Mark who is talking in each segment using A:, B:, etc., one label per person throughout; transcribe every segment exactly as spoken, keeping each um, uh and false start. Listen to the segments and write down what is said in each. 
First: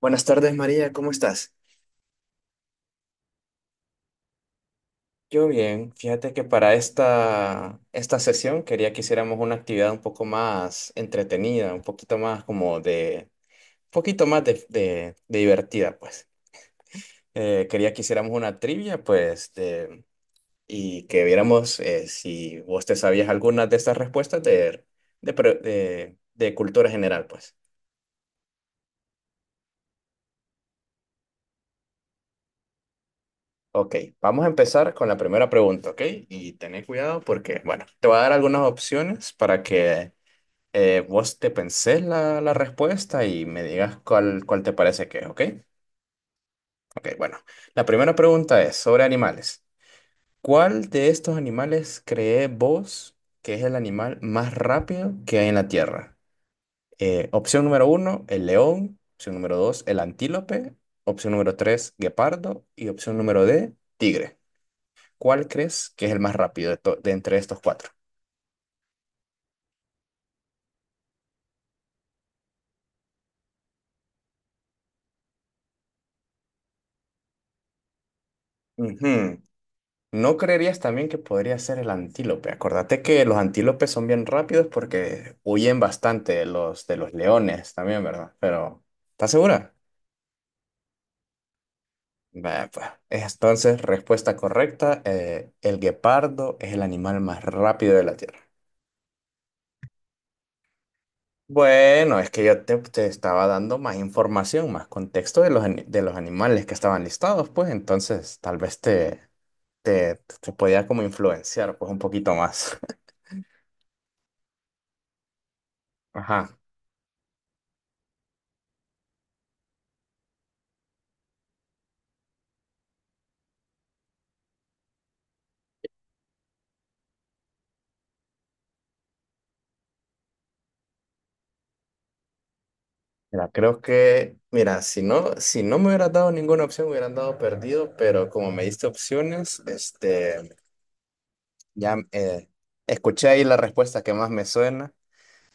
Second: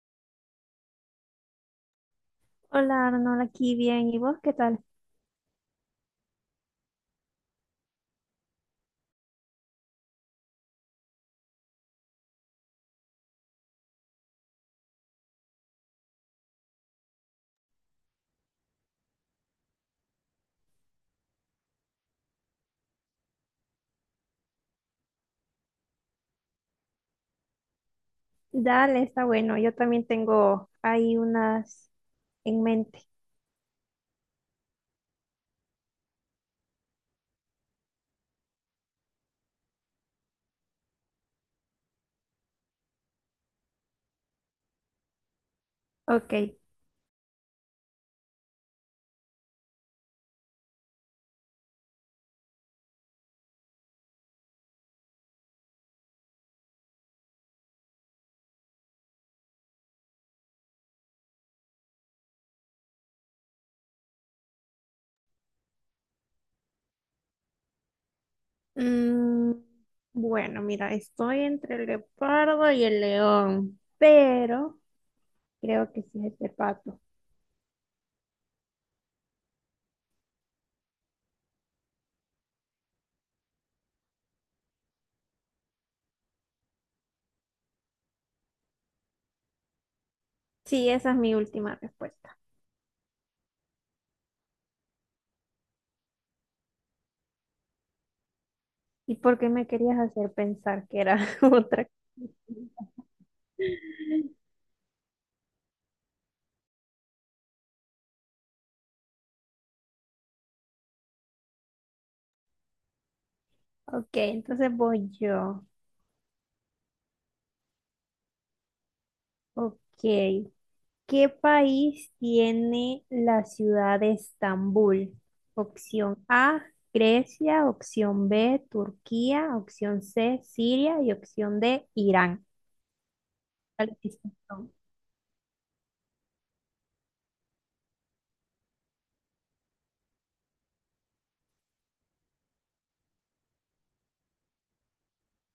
A: Buenas tardes, María, ¿cómo estás?
B: Hola Arnold, aquí bien. ¿Y vos qué tal?
A: Yo bien, fíjate que para esta, esta sesión quería que hiciéramos una actividad un poco más entretenida, un poquito más como de, un poquito más de, de- de divertida, pues. Eh, quería que hiciéramos una trivia, pues, de- y que viéramos eh, si vos te sabías alguna de estas respuestas de, de, pre- de, de cultura general, pues.
B: Dale, está bueno. Yo también tengo ahí unas en mente.
A: Ok, vamos a empezar con la primera pregunta, ¿ok? Y tened cuidado porque, bueno, te voy a dar algunas opciones para que eh, vos te pensés la, la respuesta y me digas cuál, cuál te parece que es, ¿ok?
B: Ok.
A: Ok, bueno. La primera pregunta es sobre animales. ¿Cuál de estos animales crees vos que es el animal más rápido que hay en la Tierra? Eh, opción número uno, el león. Opción número dos, el antílope. Opción número tres, guepardo. Y opción número D, tigre. ¿Cuál crees que es el más rápido de, to- de entre estos cuatro?
B: Mm, bueno, mira, estoy entre el leopardo y el león, pero creo que sí es el pato.
A: Ujú. ¿No creerías también que podría ser el antílope? Acordate que los antílopes son bien rápidos porque huyen bastante de los, de los leones también, ¿verdad? Pero, ¿estás segura?
B: Sí, esa es mi última respuesta.
A: Vaya, pues. Entonces, respuesta correcta, eh, el guepardo es el animal más rápido de la Tierra.
B: ¿Y por qué me querías hacer pensar que era otra cosa?
A: Bueno, es que yo te, te estaba dando más información, más contexto de los, ani- de los animales que estaban listados, pues entonces tal vez te, te, te podía como influenciar pues un poquito más.
B: Ok, entonces voy yo.
A: Ajá.
B: Ok. ¿Qué país tiene la ciudad de Estambul? Opción A, Grecia. Opción B, Turquía. Opción C, Siria. Y opción D, Irán.
A: Mira, creo
B: ¿Cuáles esas
A: que,
B: son?
A: mira, si no, si no me hubieras dado ninguna opción, me hubieran dado perdido, pero como me diste opciones, este, ya eh, escuché ahí la respuesta que más me suena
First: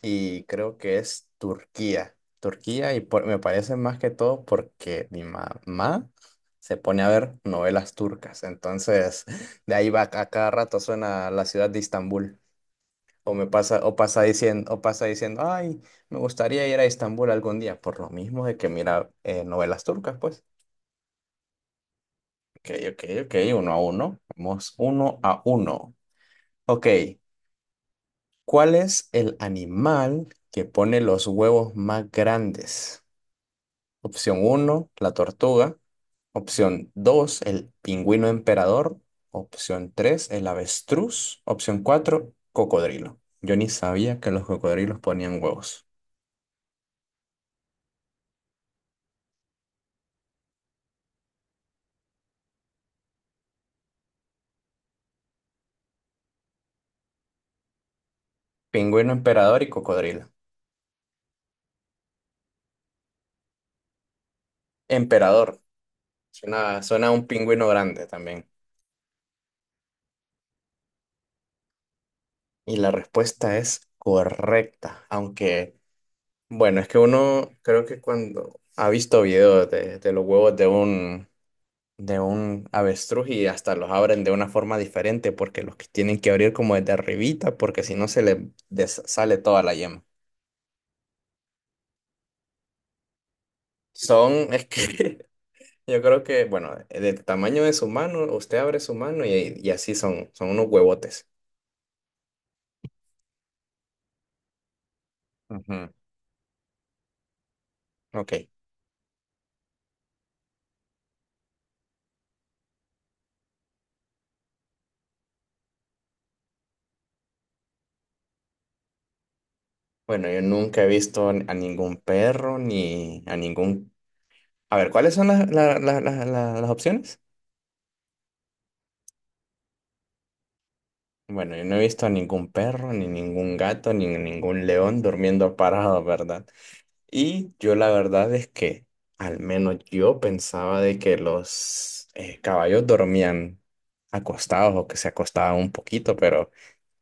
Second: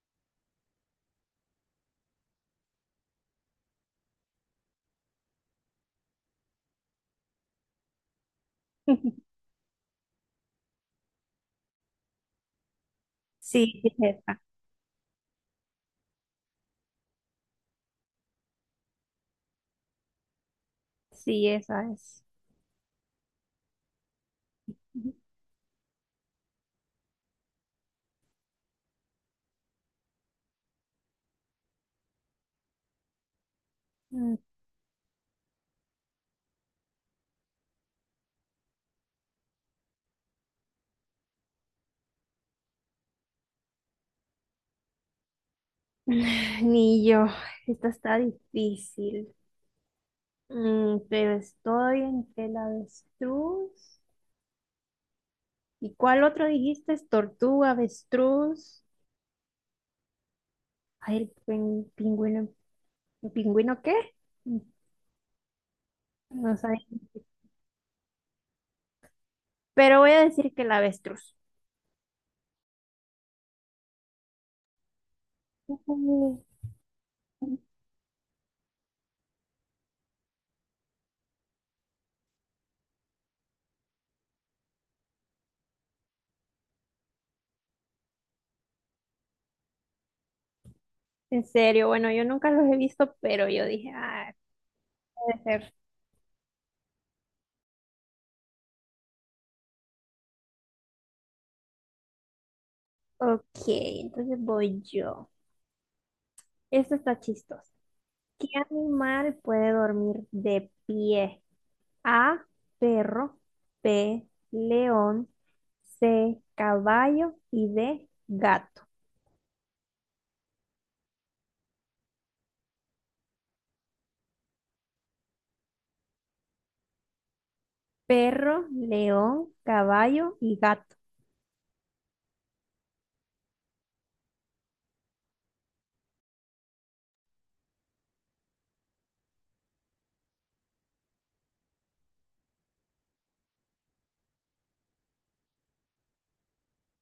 A: y creo que es Turquía. Turquía y por- me parece más que todo porque mi mamá se pone a ver novelas turcas, entonces de ahí va a cada rato suena la ciudad de Estambul. O me
B: Sí,
A: pasa,
B: no.
A: o
B: Sí,
A: pasa
B: esa.
A: diciendo, o pasa diciendo, ay, me gustaría ir a Estambul algún día, por lo mismo de que mira eh, novelas turcas, pues.
B: Sí, esa es.
A: Ok, ok, ok, uno a uno. Vamos uno a uno. Ok, ¿cuál es el animal que pone los huevos más grandes?
B: Mm.
A: Opción uno, la tortuga. Opción dos, el pingüino emperador. Opción tres, el avestruz. Opción cuatro, cocodrilo. Yo ni sabía que los cocodrilos ponían huevos.
B: Ni yo. Esta está difícil. Mm, Pero estoy entre el avestruz. ¿Y cuál otro dijiste? Tortuga, avestruz.
A: Pingüino emperador y cocodrilo.
B: Ay, el pin- pingüino, ¿pingüino qué?
A: Emperador.
B: No sabe.
A: Suena, suena a un pingüino grande también.
B: Pero voy a decir que el avestruz.
A: Y la respuesta es correcta. Aunque,
B: Ujú.
A: bueno, es que uno creo que cuando ha visto videos de, de los huevos de un, de un avestruz y hasta los abren de una forma diferente porque los que tienen que abrir como desde arribita porque si no se les des- sale toda la yema.
B: En serio. Bueno, yo nunca los he visto, pero yo dije, ah,
A: Son, es que
B: puede ser.
A: yo creo que, bueno, del tamaño de su mano, usted abre su mano y, y así son, son unos huevotes.
B: Ok, entonces voy yo.
A: Ujú.
B: Esto está chistoso.
A: Ok.
B: ¿Qué animal puede dormir de pie? A, perro. B, león. C, caballo. Y D, gato.
A: Bueno, yo nunca he visto a ningún perro ni a ningún... A ver, ¿cuáles son las, la- la- la- la- las opciones?
B: Perro, león, caballo y gato.
A: Bueno, yo no he visto a ningún perro, ni ningún gato, ni ningún león durmiendo parado, ¿verdad? Y yo la verdad es que, al menos yo pensaba de que los eh, caballos dormían acostados o que se acostaban un poquito, pero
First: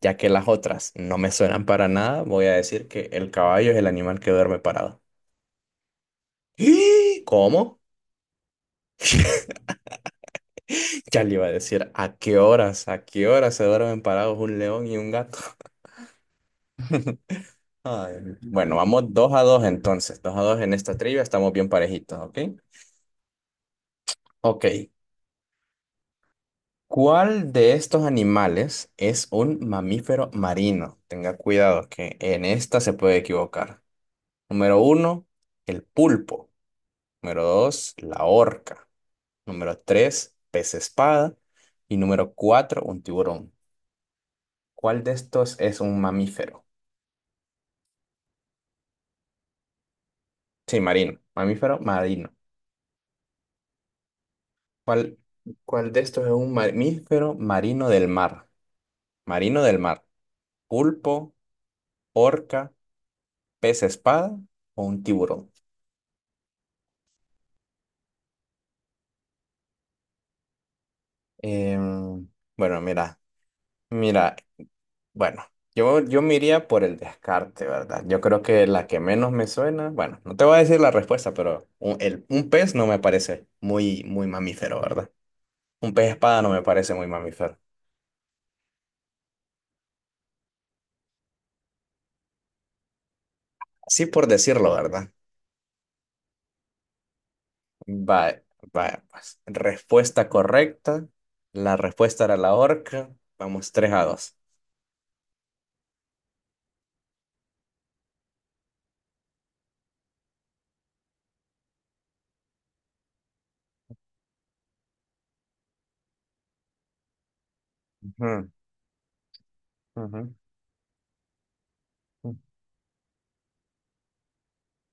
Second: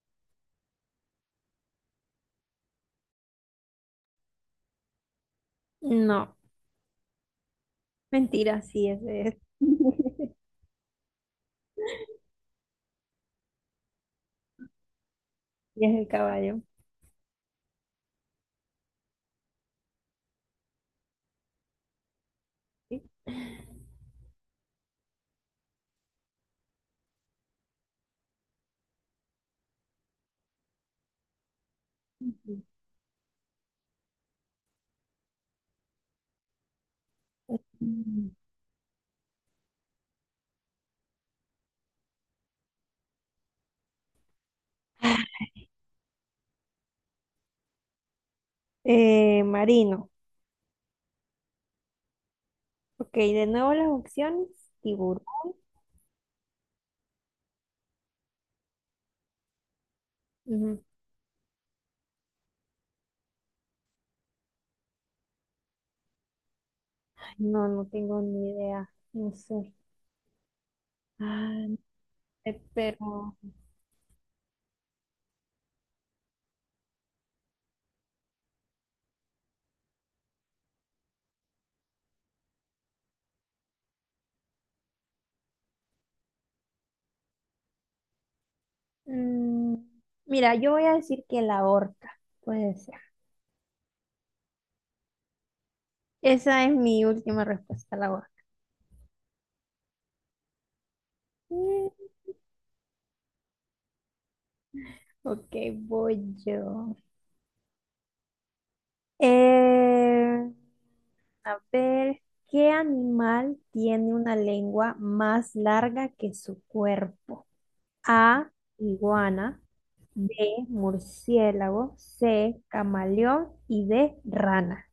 A: ya que las otras no me suenan para nada, voy a decir que el caballo es el animal que duerme parado.
B: No.
A: ¿Y? ¿Cómo?
B: Mentira, sí, ese es.
A: Ya le iba a decir, ¿a qué horas, a qué horas se duermen parados un león y un gato?
B: Y es el caballo.
A: Ay, Bueno, vamos dos a dos entonces, dos a dos en esta trivia, estamos bien parejitos, ¿ok?
B: ¿Sí?
A: Ok, ¿cuál de estos animales es un mamífero marino? Tenga cuidado que en esta se puede equivocar. Número uno, el pulpo. Número dos, la
B: Mm.
A: orca. Número tres, pez espada. Y número cuatro, un tiburón. ¿Cuál de estos es un mamífero?
B: Eh, marino.
A: Sí, marino. Mamífero marino.
B: Ok, de nuevo las opciones.
A: ¿Cuál,
B: Tiburón.
A: cuál de estos es un mamífero marino del mar? Marino del mar.
B: Ujú.
A: Pulpo, orca, pez espada o un tiburón.
B: Ay, no, no tengo ni idea. No sé. Ah, no
A: Em,
B: sé,
A: bueno, mira,
B: pero.
A: mira, bueno, yo, yo me iría por el descarte, ¿verdad? Yo creo que la que menos me suena, bueno, no te voy a decir la respuesta, pero un, el- un pez no me parece muy, muy mamífero, ¿verdad? Un pez espada no me parece muy mamífero.
B: mm, Mira, yo voy a decir que la orca. Puede ser.
A: sí por decirlo, ¿verdad?
B: Esa es mi última respuesta, la orca.
A: Vaya, vaya, pues. Respuesta correcta. La
B: Mm.
A: respuesta era la horca. Vamos, tres a dos.
B: Ok, voy yo. Eh, A ver, ¿qué animal tiene una lengua más larga que su cuerpo?
A: Ujú,
B: A, iguana. B,
A: ujú,
B: murciélago.
A: ujú.
B: C, camaleón. Y D, rana.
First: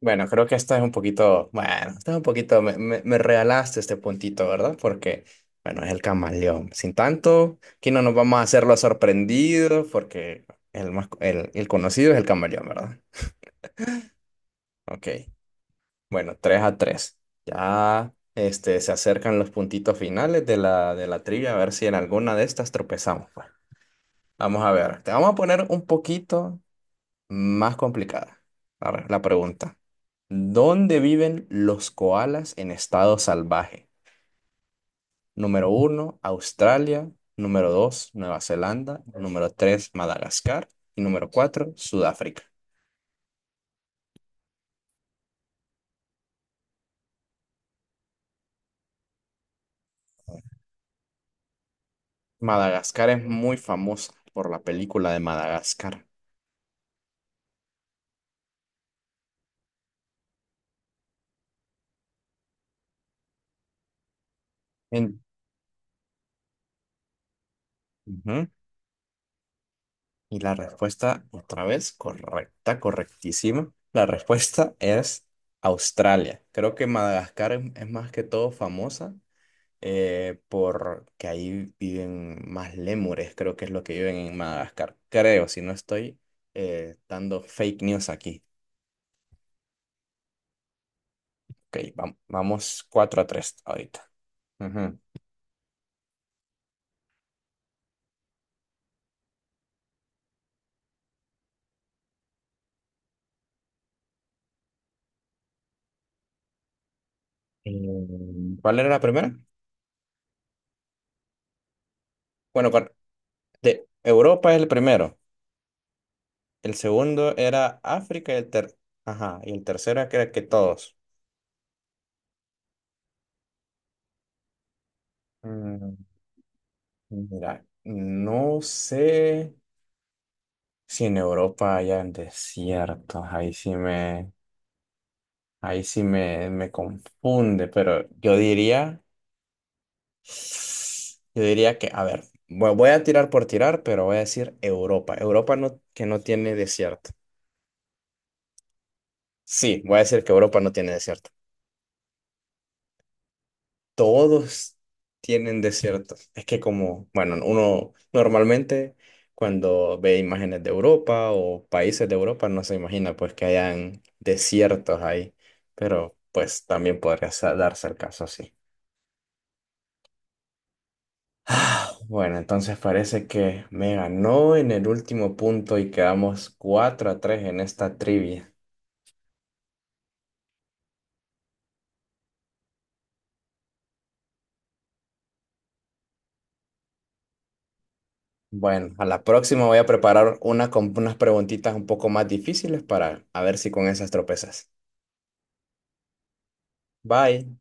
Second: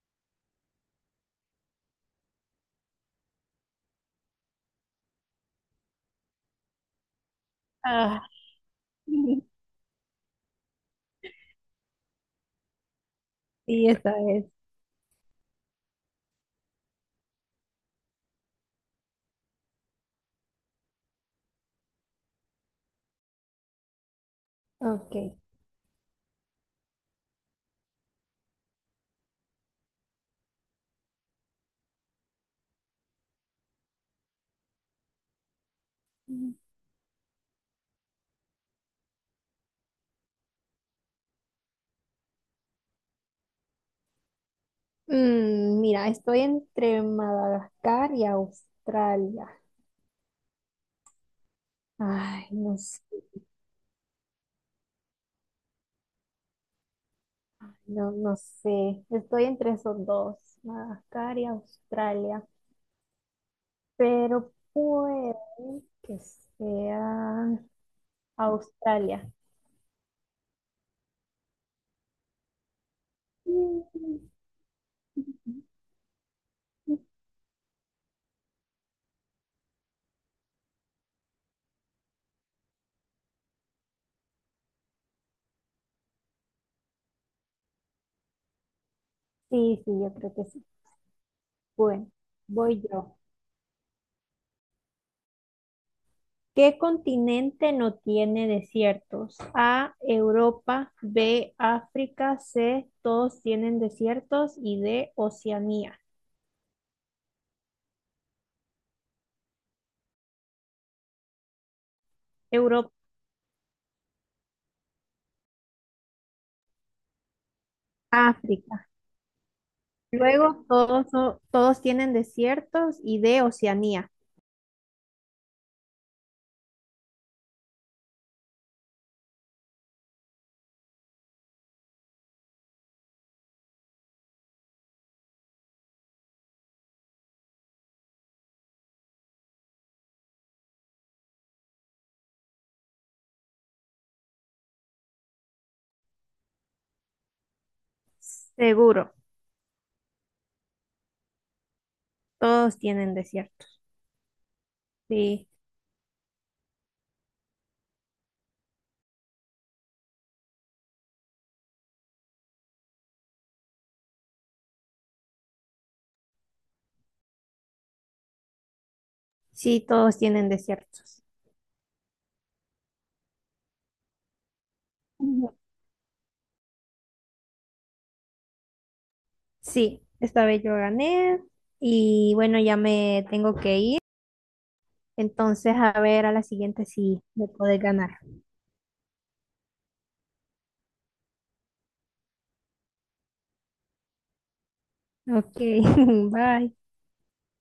A: Bueno, creo que esta es un poquito, bueno, esta es un poquito, me, me, me regalaste este puntito, ¿verdad? Porque, bueno, es el camaleón. Sin tanto, aquí no nos
B: Ah,
A: vamos a hacer los
B: sí,
A: sorprendidos porque el más, el, el conocido es el camaleón, ¿verdad?
B: esa es.
A: Ok, bueno, tres a tres. Ya, este, se acercan los puntitos finales de la, de la trivia, a ver si en alguna de estas tropezamos, pues. Vamos a ver, te
B: Ok.
A: vamos a poner un poquito más complicada. Arre, la pregunta. ¿Dónde viven los koalas en estado salvaje? Número uno,
B: mm,
A: Australia. Número dos, Nueva Zelanda. Número tres, Madagascar. Y número cuatro, Sudáfrica.
B: Mira, estoy entre Madagascar y Australia. Ay, no sé,
A: Madagascar es muy famosa por la película de Madagascar.
B: no, no sé. Estoy entre esos dos, Madagascar y Australia, pero
A: En-
B: puede que sea
A: Ujú.
B: Australia.
A: Y la respuesta, otra vez, correcta, correctísima. La
B: Mm.
A: respuesta es Australia. Creo que Madagascar es, es más que todo famosa eh, porque ahí viven más lémures, creo que es lo que viven en Madagascar. Creo, si no estoy eh, dando fake news aquí.
B: Sí, sí, yo creo que sí.
A: Ok,
B: Bueno,
A: vam-
B: voy
A: vamos
B: yo.
A: cuatro a tres ahorita. Ujú.
B: ¿Qué continente no tiene desiertos? A, Europa. B, África. C, todos tienen desiertos. Y D, Oceanía.
A: Eh, ¿Cuál era la primera? Bueno,
B: Europa,
A: cuál- de Europa es el primero. El segundo era África y el ter...
B: África.
A: Ajá, y el tercero era que
B: Luego
A: todos.
B: todos, so- todos tienen desiertos y D, Oceanía.
A: Mm, mira, no sé si en Europa hayan desiertos. Ahí sí me, ahí sí me, me confunde, pero yo diría, yo diría que, a ver, vo- voy a tirar por tirar, pero voy a decir Europa. Europa no, que no tiene desierto.
B: Seguro,
A: Sí, voy a decir que Europa no tiene desierto.
B: todos tienen desiertos.
A: Todos
B: Sí.
A: tienen desiertos. Es que como, bueno, uno normalmente cuando ve imágenes de Europa o países de Europa no se imagina pues que hayan desiertos ahí, pero pues también podría sa- darse el caso así.
B: Sí, todos tienen desiertos.
A: Ah, Bueno, entonces parece que me ganó en el último
B: Ujú.
A: punto y quedamos cuatro a tres en esta trivia.
B: Sí, esta vez yo gané y bueno, ya me tengo que ir. Entonces, a ver a la siguiente si me puedes ganar.
A: Bueno, a la próxima voy a preparar una con unas preguntitas un poco más difíciles para a ver si con esas tropezas.
B: Ok, bye.
A: Bye.